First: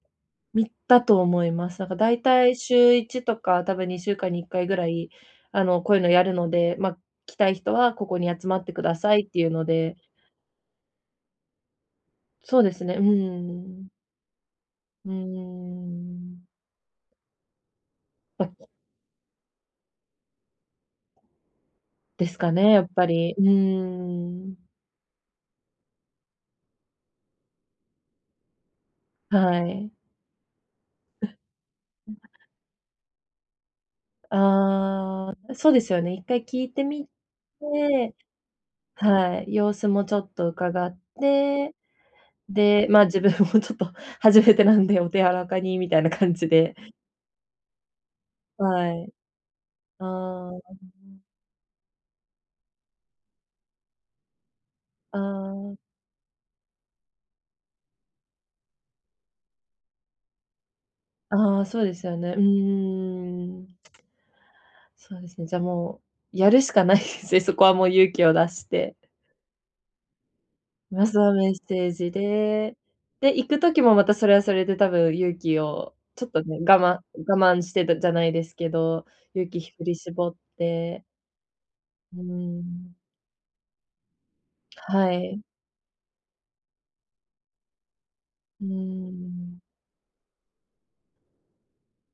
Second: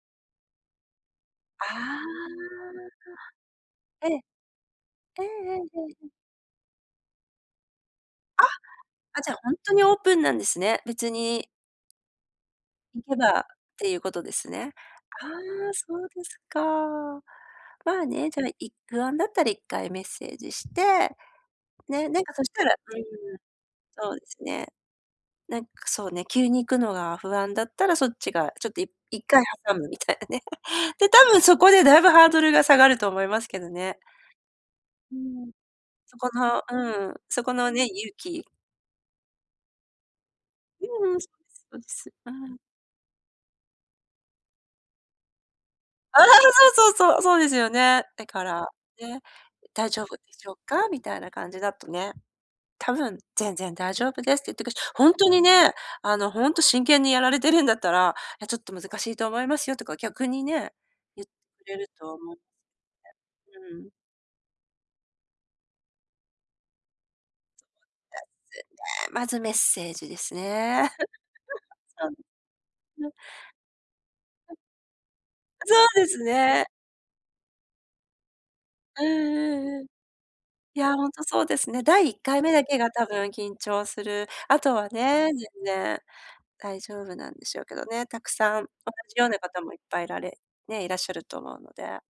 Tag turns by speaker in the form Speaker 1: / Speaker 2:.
Speaker 1: 見たと思い
Speaker 2: あ
Speaker 1: ます。なんかだいたい週1とか、多分に
Speaker 2: あ。
Speaker 1: しゅ
Speaker 2: え
Speaker 1: う
Speaker 2: え。
Speaker 1: かんに1回ぐらい、
Speaker 2: ええええええ
Speaker 1: あのこういう
Speaker 2: え
Speaker 1: の
Speaker 2: え。
Speaker 1: やるので、ま、来たい人はここに集まってくださ
Speaker 2: あ、
Speaker 1: いっ
Speaker 2: じゃあ
Speaker 1: ていう
Speaker 2: 本
Speaker 1: の
Speaker 2: 当にオ
Speaker 1: で
Speaker 2: ープンなんですね。別に
Speaker 1: そうですね。う
Speaker 2: 行
Speaker 1: んう
Speaker 2: け
Speaker 1: んう
Speaker 2: ばっ
Speaker 1: んうん。
Speaker 2: ていうことですね。
Speaker 1: うんう
Speaker 2: ああ、
Speaker 1: んう
Speaker 2: そうで
Speaker 1: ん、うー
Speaker 2: す
Speaker 1: ん。
Speaker 2: か。まあね、じゃ、い不安だったら一回メッセージして。ね、なん
Speaker 1: で
Speaker 2: か
Speaker 1: す
Speaker 2: そし
Speaker 1: か
Speaker 2: た
Speaker 1: ね、
Speaker 2: らう
Speaker 1: やっぱり。
Speaker 2: ーん。
Speaker 1: うー
Speaker 2: そうです
Speaker 1: ん。
Speaker 2: ね。なんかそうね、急に行くのが不安だったら、そっちがちょっと、い一回
Speaker 1: は
Speaker 2: 挟む
Speaker 1: い。
Speaker 2: みたいなね。で、多
Speaker 1: ん、
Speaker 2: 分そこでだいぶ
Speaker 1: ま
Speaker 2: ハード
Speaker 1: あ。
Speaker 2: ルが下がると思いますけどね。う
Speaker 1: あ
Speaker 2: ん。
Speaker 1: あ、そうですよね。
Speaker 2: そ
Speaker 1: いっ
Speaker 2: こ
Speaker 1: かい
Speaker 2: の
Speaker 1: 聞いてみ
Speaker 2: うーん、そこのね、勇
Speaker 1: て
Speaker 2: 気。
Speaker 1: はい、様子もちょっと伺っ
Speaker 2: うんうん。そ
Speaker 1: て、
Speaker 2: うです。ああ。
Speaker 1: で、ま、自分もちょっと初めてなんで、お手柔らかにみたいな感じ で。
Speaker 2: そうそうそう。そうですよね。だから、
Speaker 1: はい。
Speaker 2: ね「大丈
Speaker 1: あ
Speaker 2: 夫でし
Speaker 1: あ。
Speaker 2: ょうか？」みたい
Speaker 1: [unintelligible]
Speaker 2: な感じだとね。多分「全然大丈夫です」って言ってくし、本
Speaker 1: あ
Speaker 2: 当にね、
Speaker 1: あ。
Speaker 2: あの本当真剣にやられてるんだったら「いやちょっと難しいと思いますよ」とか逆にね、言って
Speaker 1: あ
Speaker 2: く
Speaker 1: あ、
Speaker 2: れ
Speaker 1: そう
Speaker 2: る
Speaker 1: です
Speaker 2: と
Speaker 1: よ
Speaker 2: お
Speaker 1: ね。
Speaker 2: も
Speaker 1: うんうんうん、うー
Speaker 2: う
Speaker 1: ん。
Speaker 2: ん。
Speaker 1: そうですね、じゃ、もうやるしかないですね。そこはもう勇
Speaker 2: で
Speaker 1: 気を出して。
Speaker 2: すね。まずメッセージですね。
Speaker 1: ま ずはメッセー
Speaker 2: そ、
Speaker 1: ジで。
Speaker 2: の
Speaker 1: で、行く時もまた、それはそれで多分勇気
Speaker 2: そう
Speaker 1: を
Speaker 2: です
Speaker 1: ちょっとね、
Speaker 2: ね。
Speaker 1: 我慢我慢してじゃないですけ
Speaker 2: う
Speaker 1: ど、
Speaker 2: ん
Speaker 1: 勇気ひ
Speaker 2: うん
Speaker 1: ふ
Speaker 2: うん。
Speaker 1: り絞っ
Speaker 2: いや、
Speaker 1: て
Speaker 2: 本当そうですね。第
Speaker 1: う
Speaker 2: 一
Speaker 1: ー
Speaker 2: 回目だけが
Speaker 1: ん。
Speaker 2: 多分緊張する。あとは
Speaker 1: は
Speaker 2: ね、全
Speaker 1: い。
Speaker 2: 然、大丈夫なんでしょうけどね。たくさ
Speaker 1: う
Speaker 2: ん、
Speaker 1: ー
Speaker 2: 同じような
Speaker 1: ん。
Speaker 2: 方もいっぱいいられね、いらっしゃると思うので。